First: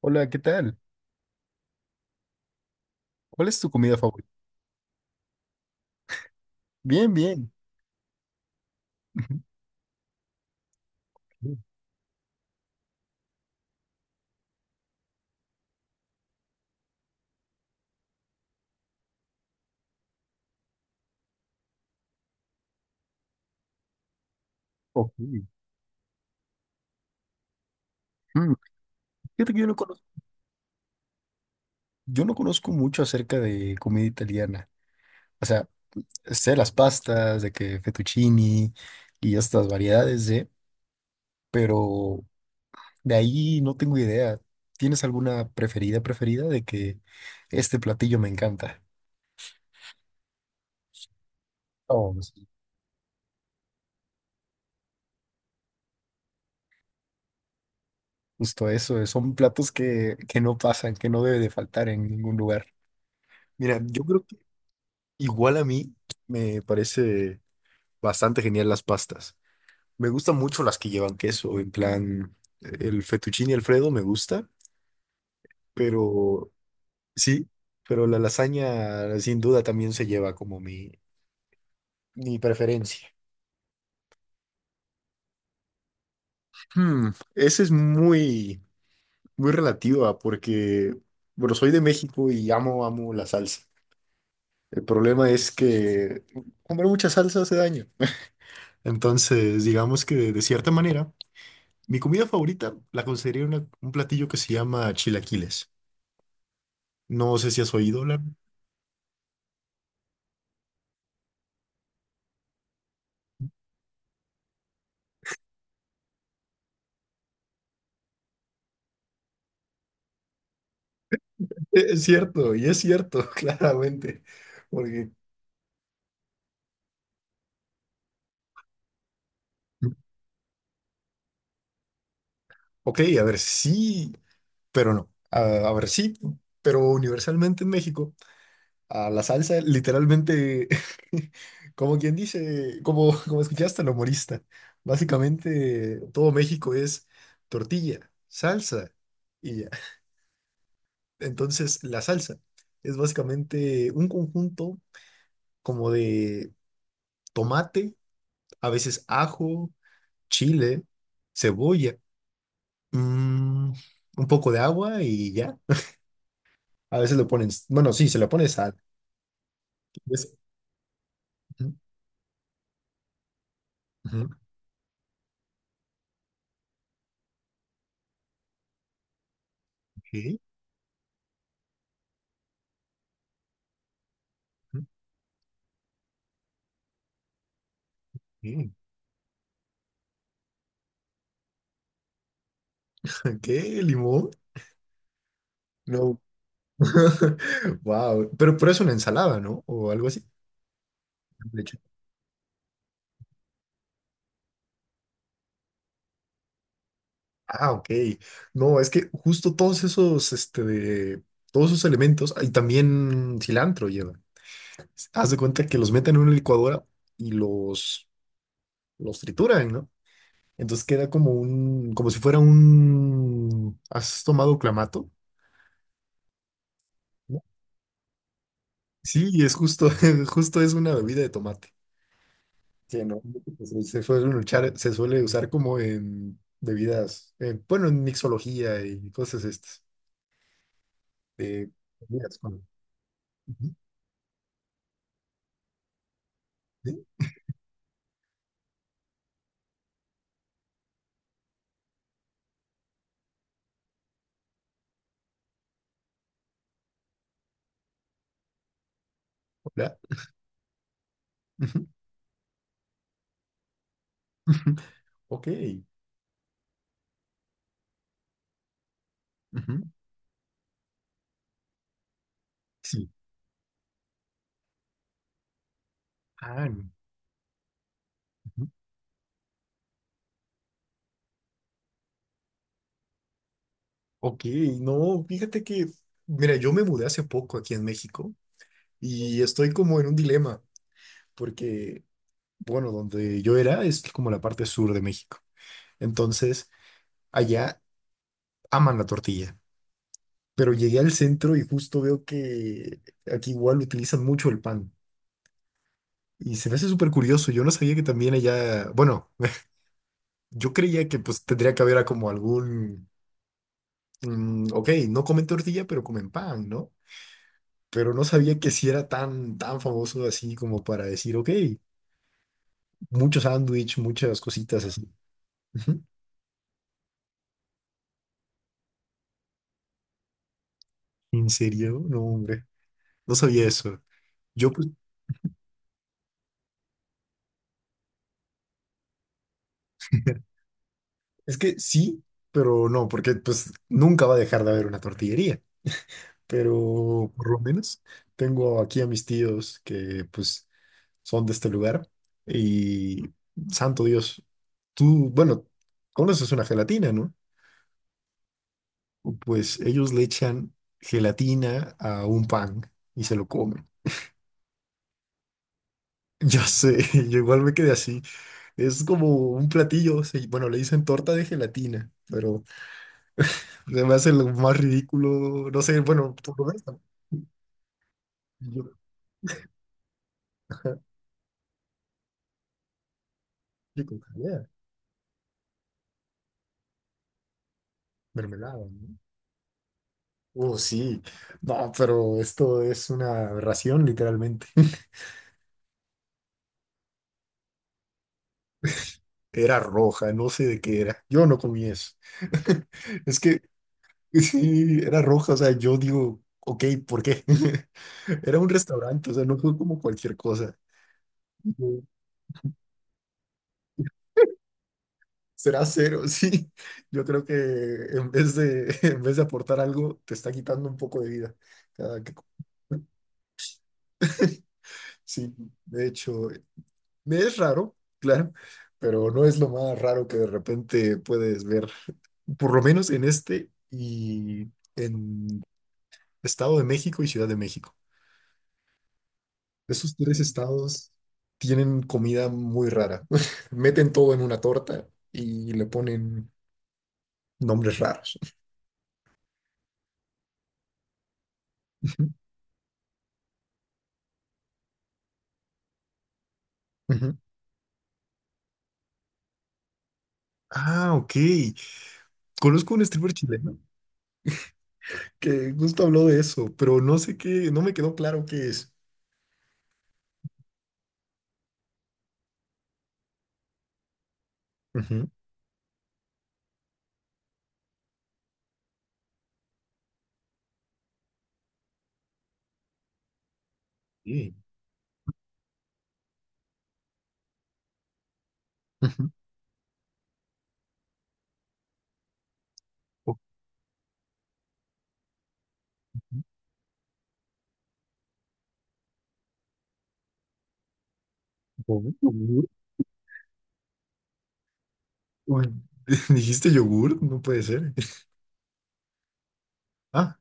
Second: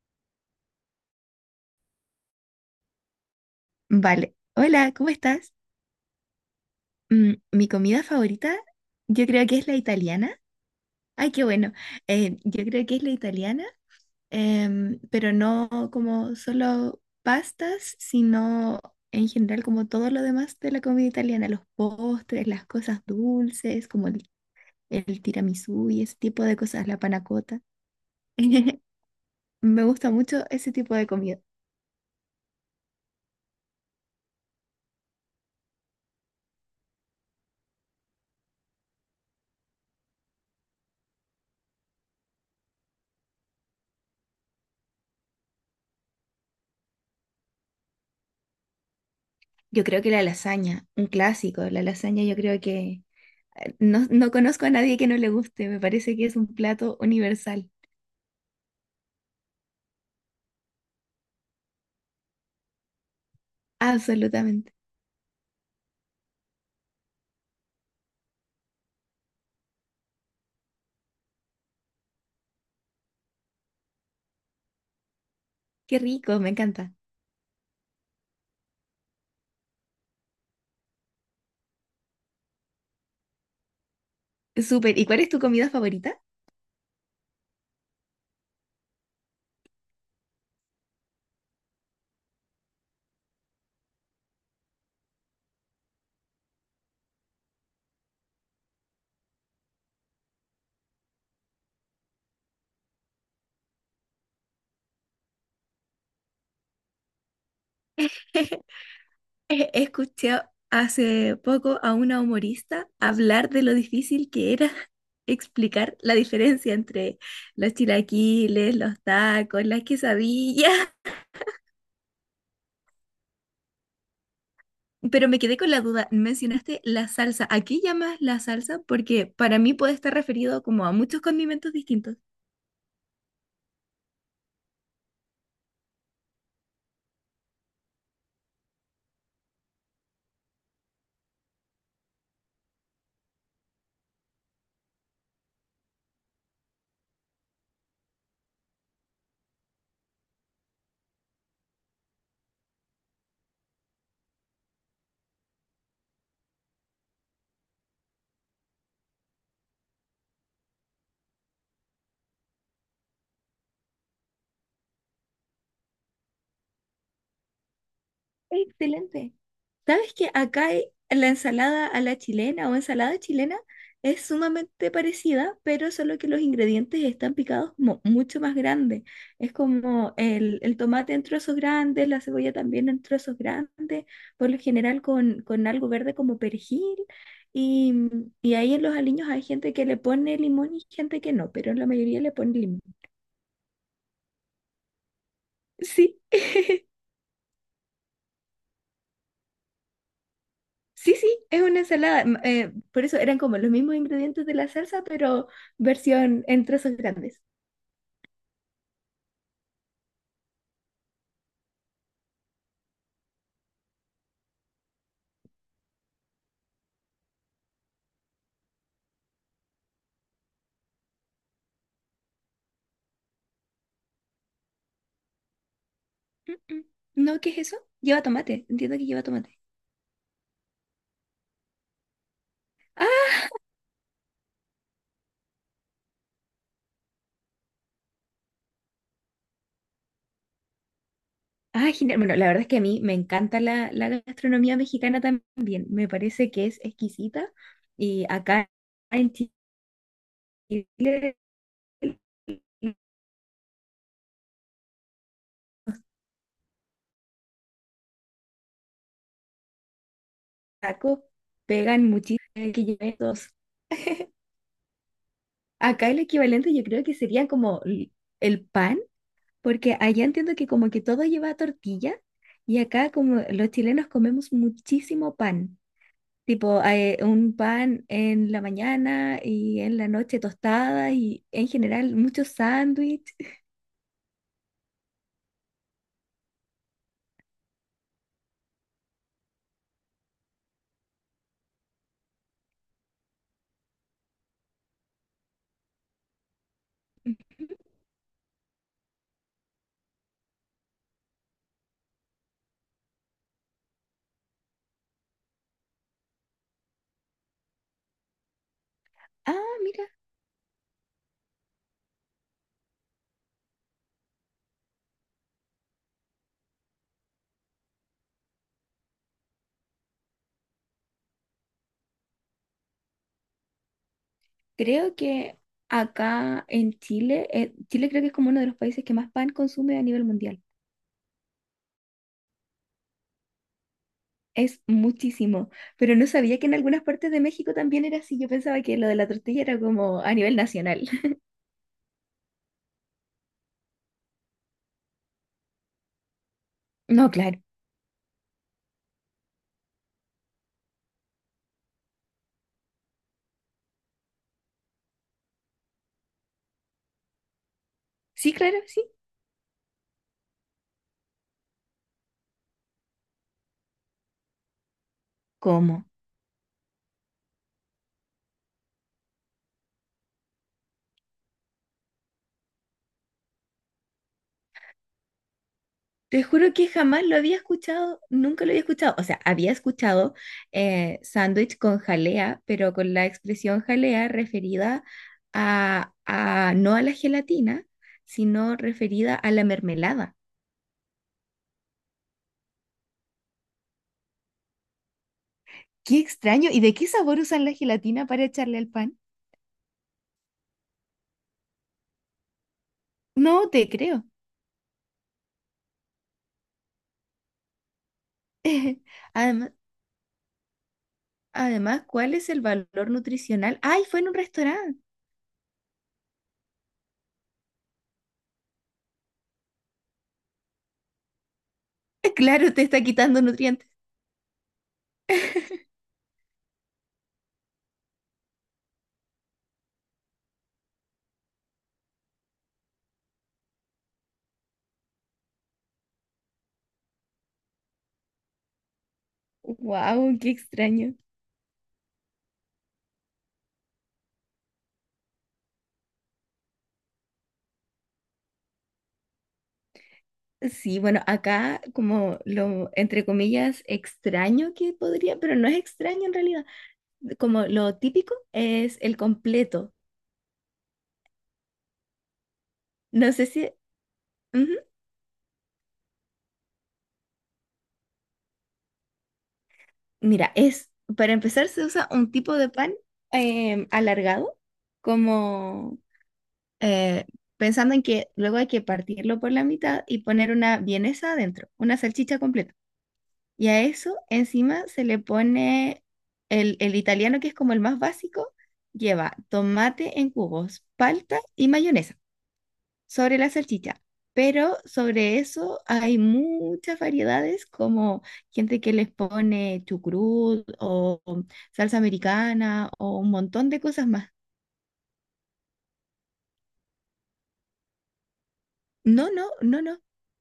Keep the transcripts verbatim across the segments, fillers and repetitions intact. Hola, ¿qué tal? ¿Cuál es tu comida favorita? Vale. Hola, ¿cómo estás? Bien, Mm, bien. mi comida favorita, yo creo que es la italiana. Ay, qué bueno. Eh, yo creo que es la italiana, em, pero no como solo pastas, sino en general como todo lo demás de la comida italiana, los postres, las cosas dulces, como el, Ok. el tiramisú y ese tipo de cosas, la panna cotta. Mm, fíjate que yo no Me conozco, gusta mucho ese tipo de comida. yo no conozco mucho acerca de comida italiana. O sea, sé las pastas, de que fettuccini y estas variedades de, pero de ahí no tengo idea. ¿Tienes alguna preferida, preferida de que este platillo me encanta? Yo creo que la lasaña, un clásico, la Oh, lasaña yo sí. creo que no, no conozco a nadie que no le guste. Me parece que es un plato universal. Justo eso, eh, son platos que, que no pasan, que no debe de faltar en ningún lugar. Mira, yo creo que Absolutamente. igual a mí me parece bastante genial las pastas. Me gustan mucho las que llevan queso, en plan, el fettuccine Alfredo me gusta, Qué rico, me pero encanta. sí, pero la lasaña sin duda también se lleva como mi, mi preferencia. Súper. ¿Y cuál es tu comida favorita? Hmm, ese es muy, muy relativa porque, bueno, soy de México y amo, amo la salsa. El problema es que comer mucha salsa hace daño. Entonces, digamos que de cierta manera, mi comida favorita la consideraría una- un platillo que se llama chilaquiles. No sé si has oído hablar. Eh, escuché hace poco a una humorista hablar de lo difícil que era explicar la diferencia entre los chilaquiles, los tacos, las quesadillas. Es cierto, y es cierto, claramente. Porque Pero me quedé con la duda, mencionaste la salsa. ¿A qué llamas la salsa? Porque para mí puede estar referido como a muchos condimentos distintos. ok, a ver, sí, pero no. A, a ver, sí, pero universalmente en México, a la salsa literalmente, como quien dice, como, como escuchaste al humorista, básicamente todo México es tortilla, salsa y ya. Entonces, la salsa es básicamente un conjunto como de tomate, a veces ajo, chile, cebolla, mm, un poco de agua y ya. A veces lo ponen, bueno, sí, se le pone sal. Excelente. ¿Sabes que Es- acá hay- la ujú, ensalada a la chilena o ensalada chilena es ujú, sumamente parecida, pero solo que los ingredientes están picados mo- mucho más grandes? Es como ok, el, el tomate en trozos grandes, la cebolla también en trozos grandes, por lo ujú. general con, con algo verde como perejil. Y, y ahí en los aliños hay gente que le pone limón y gente que no, pero la mayoría le pone limón. ¿Qué? ¿Limón? No. Sí. Wow. Pero, pero es una ensalada, ¿no? O algo así. Sí, sí, De es hecho. una ensalada. M- eh, por eso eran como los mismos ingredientes de la salsa, pero versión en trozos grandes. Ah, ok. No, es que justo todos esos, este, de- todos esos elementos, y también cilantro llevan. Haz de cuenta que los meten en una licuadora y los, los trituran, ¿no? Entonces queda como un, como si fuera un, ¿has tomado clamato? Mm, mm. No, ¿No? ¿qué es eso? Lleva tomate. Entiendo que lleva Sí, y es tomate. justo, justo es una bebida de tomate. Que no, Ah, pues, eh, se suele luchar- se suele usar como en bebidas, eh, bueno, en mixología y cosas estas. De ah, genial. Bueno, bebidas la verdad con- es que a mí me encanta Ujú, la, la gastronomía mexicana también. Me parece que es ¿sí? exquisita. Y acá en Chile los Hola. tacos Ujú, pegan muchísimo. Eh, que lleven dos. ujú. Ok. Acá el equivalente yo creo que sería como l- el pan. Ujú. Porque allá entiendo que como que todo lleva tortilla y Sí. acá como los chilenos comemos muchísimo pan. Ah, Tipo, no, eh, un pan en la ujú. mañana y en la noche tostada y en general muchos sándwiches. Ok, no, fíjate que, mira, yo me mudé hace poco aquí en México y estoy como en un dilema porque bueno, donde yo era, es como la parte sur de México. Entonces, allá aman la tortilla. Pero llegué al centro y justo veo que aquí igual utilizan mucho el pan. Y se me hace súper curioso. Yo no sabía que también allá, bueno, Ah, mira, yo creía que pues tendría que haber a como algún, mm, ok, no comen tortilla, pero comen pan, ¿no? Pero no sabía que si era tan, tan famoso así como para decir, ok, mucho sándwich, muchas cositas así. creo que Ujú. acá en Chile, eh, Chile creo que es como uno de los países que más pan consume a nivel mundial. ¿En serio? No, hombre, no sabía eso. Yo Es pues muchísimo, pero no sabía que en algunas partes de México también era así. Yo pensaba que lo de la tortilla era como a nivel nacional. es que sí, pero no, porque pues nunca va a dejar de haber una tortillería. No, Pero por claro. lo menos tengo aquí a mis tíos que pues son de este lugar y santo Dios, tú, bueno, conoces una gelatina, ¿no? Sí, claro, sí. Pues ellos le echan gelatina a un pan y se lo comen. ¿Cómo? Yo sé, yo igual me quedé así. Es como un platillo, se- bueno, le dicen torta de gelatina, pero se me hace lo más ridículo, no sé, bueno, Te tú lo juro ves. que jamás lo había escuchado, nunca lo había Yo, escuchado. O sea, había escuchado eh, sándwich con jalea, pero con la expresión yo con jalea jalea, referida a, a no a la gelatina, sino mermelada, ¿no? referida a la mermelada. Oh, sí. No, pero esto es una aberración literalmente. Qué extraño. ¿Y de qué sabor usan la gelatina para echarle al pan? Era roja, no sé de qué era. Yo no comí eso. Es que No te creo. sí, era roja, o sea, yo digo, ok, ¿por qué? Era un restaurante, o sea, no Además, fue como cualquier cosa. Yo, además, ¿cuál es el valor nutricional? ¡Ay, fue en un restaurante! será cero, sí. Yo creo que en vez de, en vez de aportar algo, te está quitando un poco de vida cada que- comes. Claro, te está quitando nutrientes. Sí, de hecho, me es raro, claro, pero no es lo más raro que de repente puedes ver, por lo menos en este y en Estado de México y Ciudad de México. Esos ¡Wow! tres ¡Qué estados extraño! tienen comida muy rara. Meten todo en una torta y le ponen nombres raros. Sí, bueno, acá como lo, entre comillas, extraño que podría, pero no es extraño en realidad. Ujú. Como lo típico es el completo. Ah, ok. Conozco un No streamer sé si... chileno ujú. que justo habló de eso, pero no sé qué, no me quedó claro qué es. Mira, es, para empezar se usa un tipo de pan em, alargado, Ujú. como eh, pensando en que luego hay que partirlo por la mitad y poner una vienesa adentro, una salchicha completa. Y a eso Sí. encima se le pone el, el italiano, que es como el más básico, Ujú. lleva tomate en cubos, palta y mayonesa sobre la salchicha. Pero sobre eso hay muchas variedades, como gente que les pone chucrut o salsa Ok. americana o un montón de cosas más. Uy, dijiste yogur, no puede ser. No, no, no, no. Ah,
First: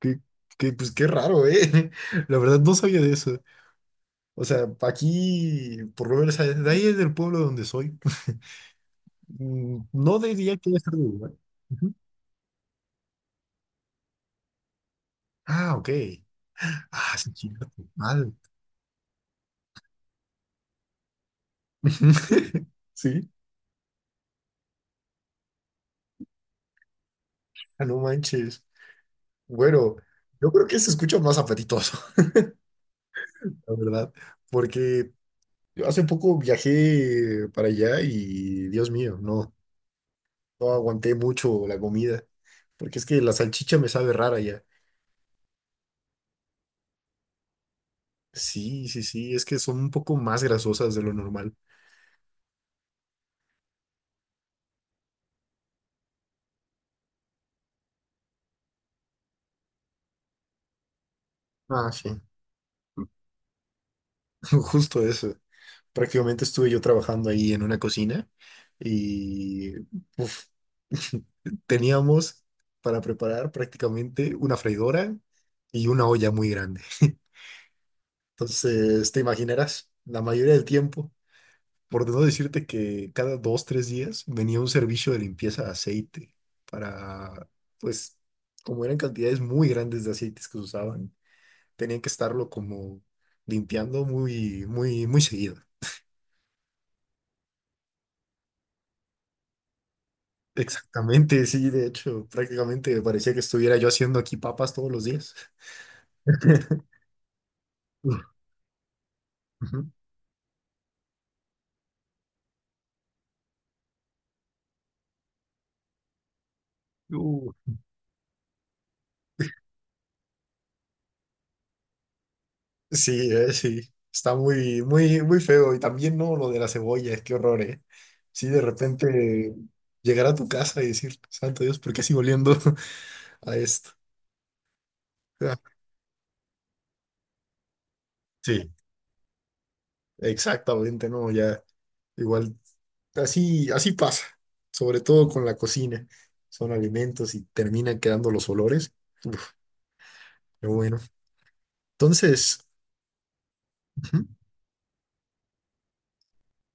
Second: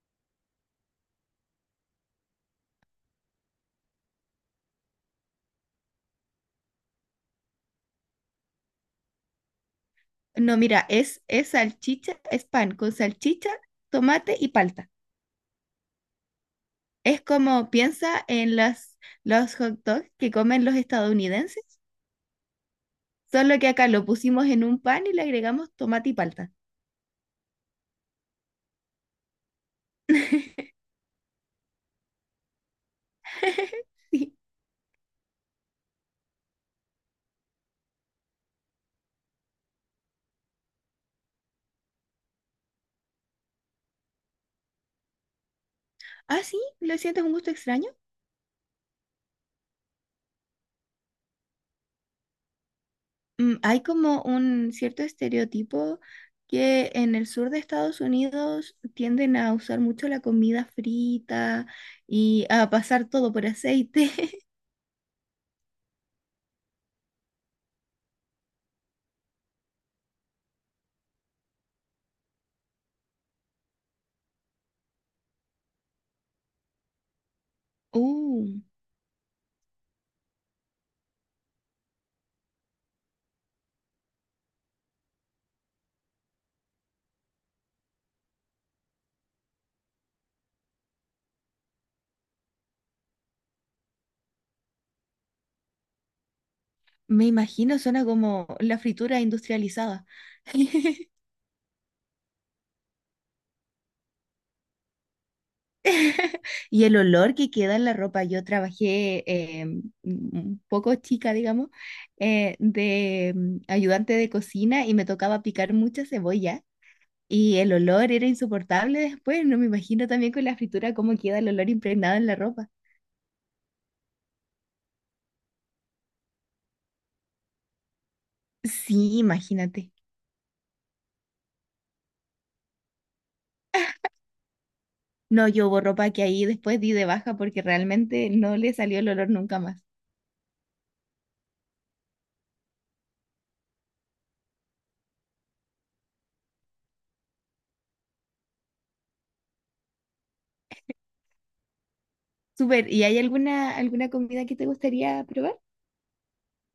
qué, qué, pues qué raro, ¿eh? La verdad no sabía de eso. O sea, aquí, por lo menos, de ahí es del pueblo donde soy. Mm, no No, diría que haya mira, estado de es, Uruguay. es Ujú. salchicha, es pan con salchicha, tomate y palta. Ah, ok. Ah, Es sí, cierto. como piensa Mal. en las, los hot dogs que comen los estadounidenses, Sí. solo que acá lo pusimos en un pan y le agregamos tomate y palta. Ah, no manches. Bueno, yo creo que se escucha más apetitoso, la verdad, Sí. porque yo hace poco viajé para allá y, Dios mío, no. No aguanté mucho la comida, porque es que la salchicha me sabe rara ya. Ah, sí, ¿lo sientes un gusto extraño? Sí, sí, sí, es que son un poco más grasosas de lo normal. Mm, hay como un cierto estereotipo que en el sur de Estados Unidos tienden a usar mucho la comida frita Ah, sí, y a pasar todo por aceite. justo eso. Prácticamente estuve yo trabajando ahí en una cocina y uf, teníamos para preparar prácticamente una freidora y una olla muy grande. Uh, Entonces, te imaginarás, la mayoría del tiempo. Por no decirte que cada dos, tres días venía un servicio de limpieza de aceite para, pues, como eran cantidades muy grandes de aceites que se usaban, tenían que estarlo como limpiando muy, muy, muy seguido. me imagino, suena como la fritura industrializada. Exactamente, sí, de hecho, prácticamente parecía que estuviera yo haciendo aquí papas todos los días. Y el olor que queda en la Uf, ropa. Yo trabajé eh, un poco chica, digamos, eh, de mm, ayudante de cocina y me tocaba picar mucha cebolla ujú. y el olor era insoportable después. No me imagino también con la fritura cómo queda el olor impregnado en la ropa. Sí, eh, sí. Está muy, muy, muy feo. Y también, ¿no? Lo de las cebollas, qué horror, ¿eh? Sí, de Sí, repente imagínate. llegar a tu casa y decir, santo Dios, ¿por qué sigo oliendo a esto? No, Ah, yo hubo ropa que ahí después di de baja porque realmente no sí, le salió el olor nunca más. exactamente, ¿no? Ya, igual, así, así pasa, sobre todo con la cocina. Son alimentos y terminan quedando los olores. Uf, qué bueno. Entonces, Súper, ¿y hay alguna, alguna ujú, comida que te gustaría probar?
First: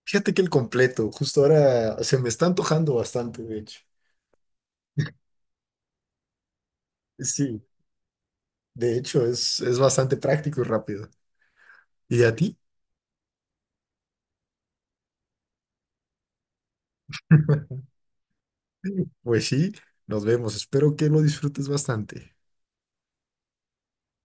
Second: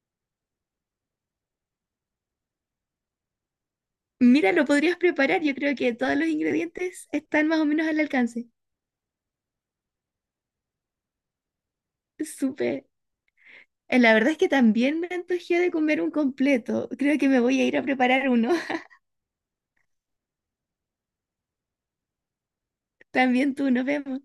fíjate que el completo, justo ahora se me está antojando bastante, de hecho. Mira, lo podrías preparar. Yo creo que todos los ingredientes están más Sí. o menos al alcance. De hecho, es, es bastante práctico y rápido. ¿Y a ti? Súper. Eh, La verdad es que también me antojé de comer un completo. Creo que me voy a ir a preparar uno. Pues sí, nos vemos. Espero que lo disfrutes bastante. También tú, nos vemos.